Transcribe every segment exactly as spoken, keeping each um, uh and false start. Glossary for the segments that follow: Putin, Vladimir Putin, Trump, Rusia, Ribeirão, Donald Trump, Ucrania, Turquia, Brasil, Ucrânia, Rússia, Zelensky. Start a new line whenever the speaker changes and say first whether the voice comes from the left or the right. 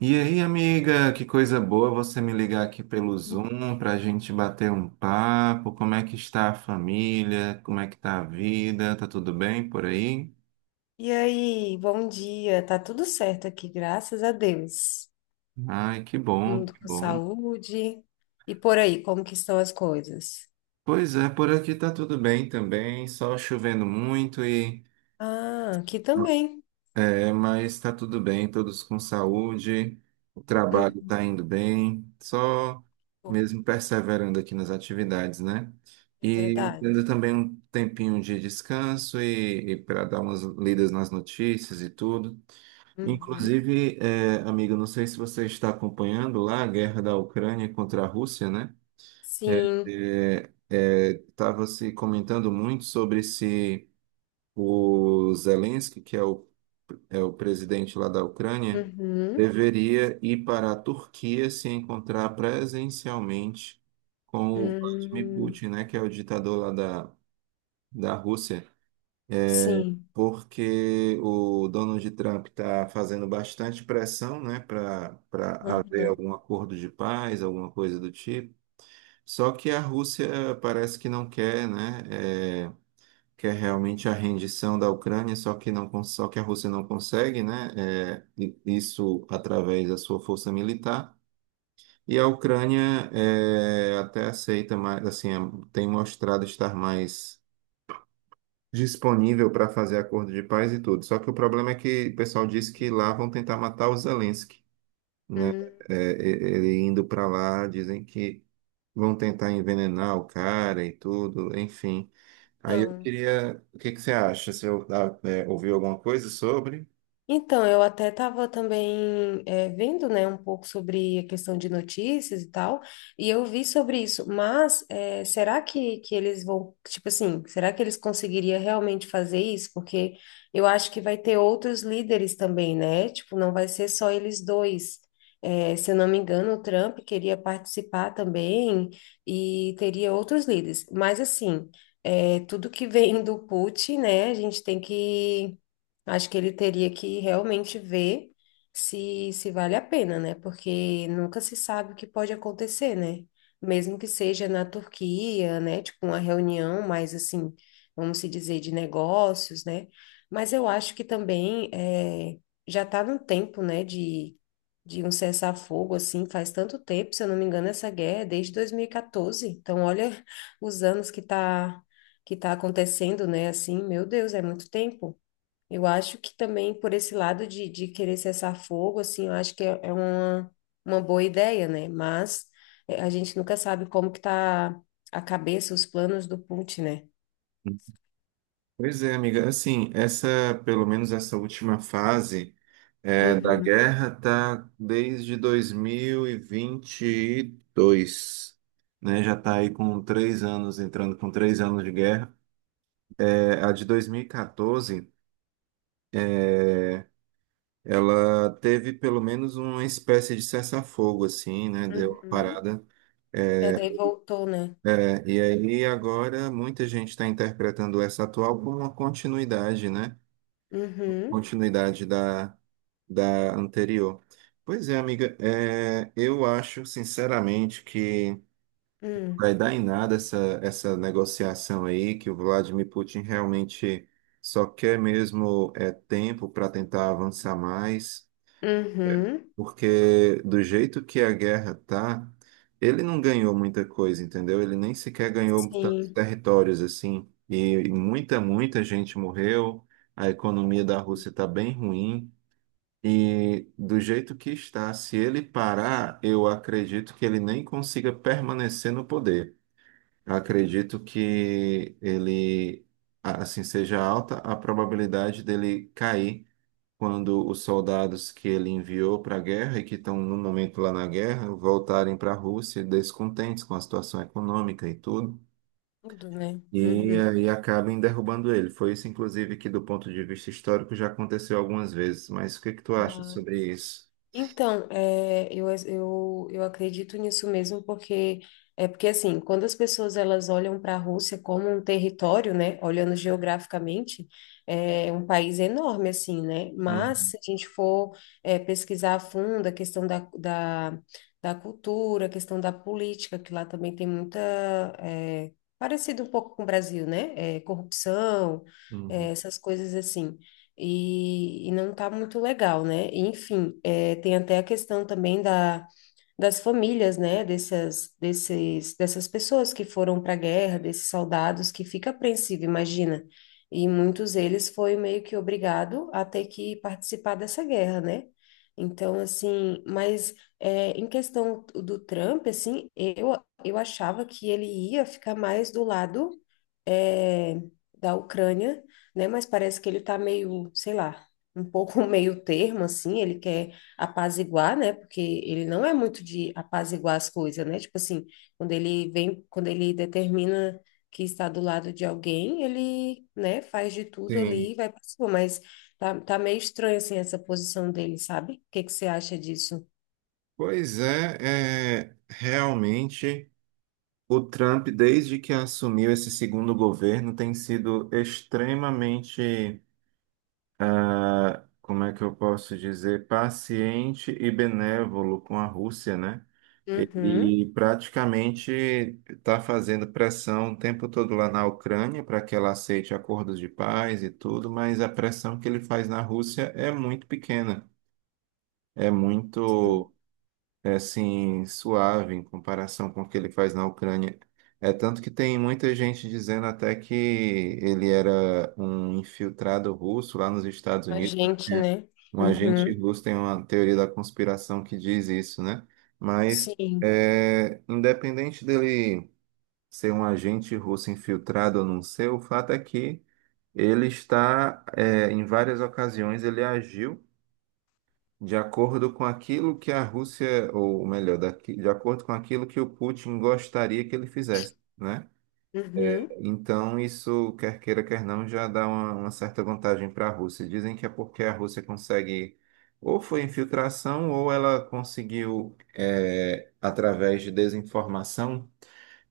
right: E aí, amiga, que coisa boa você me ligar aqui pelo Zoom para a gente bater um papo. Como é que está a família? Como é que está a vida? Tá tudo bem por aí?
left: E aí, bom dia. Tá tudo certo aqui, graças a Deus.
right: Ai, que bom,
left: Mundo
right: que
left: com
right: bom.
left: saúde. E por aí, como que estão as coisas?
right: Pois é, por aqui tá tudo bem também, só chovendo muito e
left: Ah, aqui também.
right: É, mas está tudo bem, todos com saúde, o trabalho
left: Uhum.
right: está indo bem, só
left: Bom.
right: mesmo perseverando aqui nas atividades, né?
left: É
right: E
left: verdade.
right: tendo também um tempinho de descanso e para dar umas lidas nas notícias e tudo.
left: Uhum.
right: Inclusive, é, amigo, não sei se você está acompanhando lá a guerra da Ucrânia contra a Rússia, né?
left: Sim.
right: É, estava se comentando muito sobre se o Zelensky, que é o é o presidente lá da Ucrânia,
left: Uhum.
right: deveria ir para a Turquia se encontrar presencialmente com o Vladimir
left: Hum.
right: Putin, né, que é o ditador lá da, da Rússia,
left: Sim.
right: porque o Donald Trump está fazendo bastante pressão, né, para para haver
left: Uhum.
right: algum acordo de paz, alguma coisa do tipo. Só que a Rússia parece que não quer, né? é, que é realmente a rendição da Ucrânia, só que não, cons- só que a Rússia não consegue, né? É, i- isso através da sua força militar. E a Ucrânia é, até aceita mais, assim, é, tem mostrado estar mais disponível para fazer acordo de paz e tudo. Só que o problema é que o pessoal diz que lá vão tentar matar o Zelensky, né?
left: Hum.
right: É, e- ele indo para lá, dizem que vão tentar envenenar o cara e tudo, enfim. Aí eu
left: Então.
right: queria, o que que você acha? Você eu ah, é, ouviu alguma coisa sobre?
left: Então, eu até estava também eh, vendo, né, um pouco sobre a questão de notícias e tal, e eu vi sobre isso, mas eh, será que, que eles vão, tipo assim, será que eles conseguiriam realmente fazer isso? Porque eu acho que vai ter outros líderes também, né? Tipo, não vai ser só eles dois. Eh, se eu não me engano, o Trump queria participar também e teria outros líderes, mas assim, eh, tudo que vem do Putin, né, a gente tem que... Acho que ele teria que realmente ver se, se vale a pena, né? Porque nunca se sabe o que pode acontecer, né? Mesmo que seja na Turquia, né? Tipo, uma reunião mais assim, vamos se dizer, de negócios, né? Mas eu acho que também é, já está no tempo, né? De, de um cessar-fogo, assim, faz tanto tempo, se eu não me engano, essa guerra é desde dois mil e quatorze. Então, olha os anos que tá, que tá acontecendo, né? Assim, meu Deus, é muito tempo. Eu acho que também por esse lado de, de querer cessar fogo, assim, eu acho que é, é uma, uma boa ideia, né? Mas eh, a gente nunca sabe como que tá a cabeça, os planos do Putin, né?
right: Pois é, amiga. Assim, essa, pelo menos essa última fase é, da
left: Uhum.
right: guerra tá desde dois mil e e vinte e dois, né? Já tá aí com três anos, entrando com três anos de guerra. É, a de dois mil e catorze, ela teve pelo menos uma espécie de cessar-fogo, assim, né? Deu uma
left: Uhum.
right: parada.
left: É,
right: É,
left: daí voltou, né?
right: É, e aí agora muita gente está interpretando essa atual como uma continuidade, né?
left: Uhum.
right: Continuidade da, da anterior. Pois é, amiga, é, eu acho sinceramente que
left: Uhum.
right: vai dar em nada essa, essa negociação aí, que o Vladimir Putin realmente só quer mesmo é, tempo para tentar avançar mais.
left: Uhum.
right: Porque do jeito que a guerra tá, ele não ganhou muita coisa, entendeu? Ele nem sequer ganhou tantos
left: Sim,
right: territórios assim. E, e muita, muita gente morreu. A economia da Rússia está bem ruim. E do jeito que está, se ele parar, eu acredito que ele nem consiga permanecer no poder. Acredito que ele, assim, seja alta a probabilidade dele cair quando os soldados que ele enviou para a guerra e que estão no momento lá na guerra voltarem para a Rússia descontentes com a situação econômica e tudo,
left: tudo, né?
right: e
left: Uhum.
right: aí acabem derrubando ele. Foi isso, inclusive, que do ponto de vista histórico já aconteceu algumas vezes. Mas o que que tu acha sobre isso?
left: Então, é, eu, eu, eu acredito nisso mesmo, porque é porque assim, quando as pessoas elas olham para a Rússia como um território, né, olhando geograficamente, é um país enorme assim, né? Mas
right: Uhum,
left: se a gente for é, pesquisar a fundo a questão da, da, da cultura, a questão da política, que lá também tem muita... é, Parecido um pouco com o Brasil, né? É, corrupção, é,
right: uhum.
left: essas coisas assim, e, e não tá muito legal, né? E enfim, é, tem até a questão também da, das famílias, né? Dessas, desses, dessas pessoas que foram para a guerra, desses soldados, que fica apreensivo, imagina. E muitos deles foi meio que obrigado a ter que participar dessa guerra, né? Então, assim, mas é, em questão do Trump, assim, eu, eu achava que ele ia ficar mais do lado é, da Ucrânia, né? Mas parece que ele está meio, sei lá, um pouco meio termo, assim, ele quer apaziguar, né? Porque ele não é muito de apaziguar as coisas, né? Tipo assim, quando ele vem, quando ele determina que está do lado de alguém, ele, né, faz de tudo ali
right: Sim,
left: e vai para cima, mas tá, tá meio estranho, assim, essa posição dele, sabe? O que que você acha disso?
right: pois é, é, realmente o Trump, desde que assumiu esse segundo governo, tem sido extremamente ah, como é que eu posso dizer, paciente e benévolo com a Rússia, né?
left: Uhum.
right: Ele praticamente está fazendo pressão o tempo todo lá na Ucrânia para que ela aceite acordos de paz e tudo, mas a pressão que ele faz na Rússia é muito pequena, é
left: Sim.
right: muito é assim, suave em comparação com o que ele faz na Ucrânia. É tanto que tem muita gente dizendo até que ele era um infiltrado russo lá nos Estados
left: A
right: Unidos,
left: gente,
right: né?
left: né?
right: Um agente
left: Uhum.
right: russo, tem uma teoria da conspiração que diz isso, né? Mas
left: Sim.
right: é, independente dele ser um agente russo infiltrado ou não ser, o fato é que ele está, é, em várias ocasiões, ele agiu de acordo com aquilo que a Rússia, ou melhor, daqui- de acordo com aquilo que o Putin gostaria que ele fizesse, né?
left: Uhum.
right: Então, isso, quer queira, quer não, já dá uma, uma certa vantagem para a Rússia. Dizem que é porque a Rússia consegue, ou foi infiltração, ou ela conseguiu, eh, através de desinformação,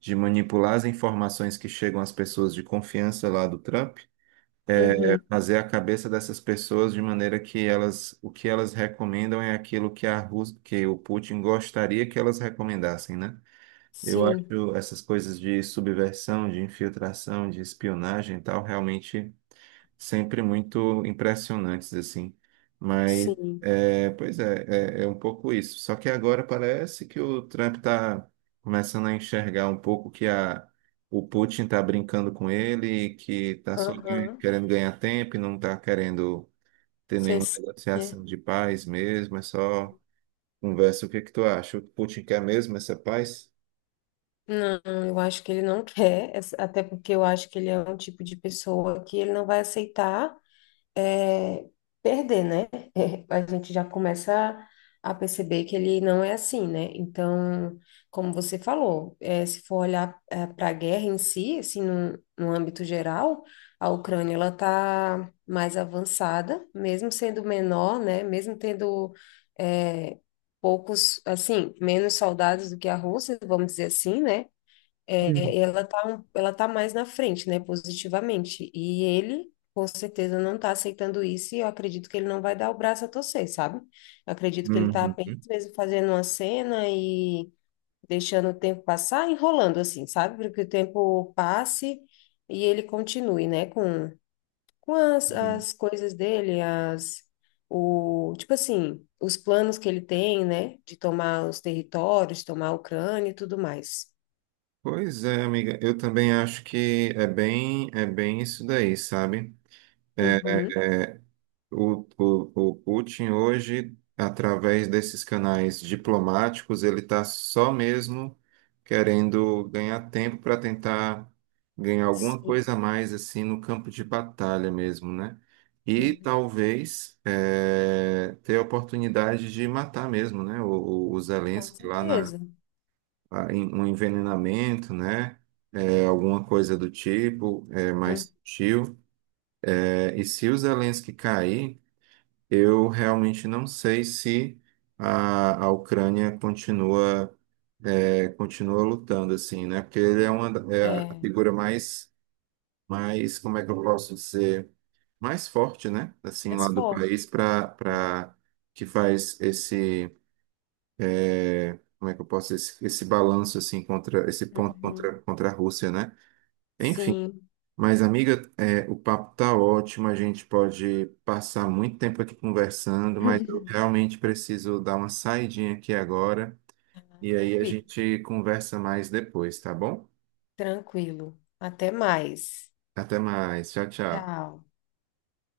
right: de manipular as informações que chegam às pessoas de confiança lá do Trump,
left: Uhum.
right: fazer a cabeça dessas pessoas de maneira que elas, o que elas recomendam é aquilo que a Rus- que o Putin gostaria que elas recomendassem, né? Eu
left: Sim.
right: acho essas coisas de subversão, de infiltração, de espionagem e tal realmente sempre muito impressionantes, assim. Mas,
left: Sim.
right: é, pois é, é, é um pouco isso. Só que agora parece que o Trump está começando a enxergar um pouco que a, o Putin está brincando com ele, e que está só ganha-
left: Aham.
right: querendo ganhar tempo e não está querendo ter
left: Cê
right: nenhuma
left: s- né?
right: negociação de paz mesmo, é só conversa. O que é que tu acha? O Putin quer mesmo essa paz?
left: Não, eu acho que ele não quer, essa- até porque eu acho que ele é um tipo de pessoa que ele não vai aceitar. É, perder, né? A gente já começa a perceber que ele não é assim, né? Então, como você falou, é, se for olhar para a guerra em si, assim, no, no âmbito geral, a Ucrânia ela está mais avançada, mesmo sendo menor, né? Mesmo tendo é, poucos, assim, menos soldados do que a Rússia, vamos dizer assim, né?
right: Hum.
left: É, ela tá, um- ela tá mais na frente, né, positivamente. E ele, com certeza, não tá aceitando isso e eu acredito que ele não vai dar o braço a torcer, sabe? Eu acredito que ele tá
right: Uhum.
left: apenas mesmo fazendo uma cena e deixando o tempo passar, enrolando assim, sabe? Para que o tempo passe e ele continue, né, com, com as, as coisas dele, as, o, tipo assim, os planos que ele tem, né, de tomar os territórios, tomar a Ucrânia e tudo mais.
right: Pois é, amiga, eu também acho que é bem, é bem isso daí, sabe?
left: Uhum.
right: O, o, o Putin hoje, através desses canais diplomáticos, ele está só mesmo querendo ganhar tempo para tentar ganhar alguma
left: Sim.
right: coisa a mais assim no campo de batalha mesmo, né? E
left: Uhum,
right: talvez eh, ter a oportunidade de matar mesmo, né? O, o o
left: com
right: Zelensky lá na
left: certeza.
right: a- em- um envenenamento, né? Eh, alguma coisa do tipo, eh, mais
left: Hum.
right: sutil. Eh, e se o Zelensky cair, eu realmente não sei se a, a Ucrânia continua, é, continua lutando assim, né? Porque ele é uma da- é a
left: É,
right: figura mais, mais, como é que eu posso dizer, mais forte, né? Assim,
left: mais
right: lá do
left: forte.
right: país, para para que faz esse, é, como é que eu posso, esse, esse balanço assim contra, esse ponto
left: Uhum,
right: contra contra a Rússia, né? Enfim.
left: sim.
right: Mas, amiga, é, o papo tá ótimo, a gente pode passar muito tempo aqui conversando, mas eu realmente preciso dar uma saidinha aqui agora,
left: Ah,
right: e aí a
left: tranquilo,
right: gente conversa mais depois, tá bom?
left: tranquilo. Até mais.
right: Até mais, tchau, tchau.
left: Tchau.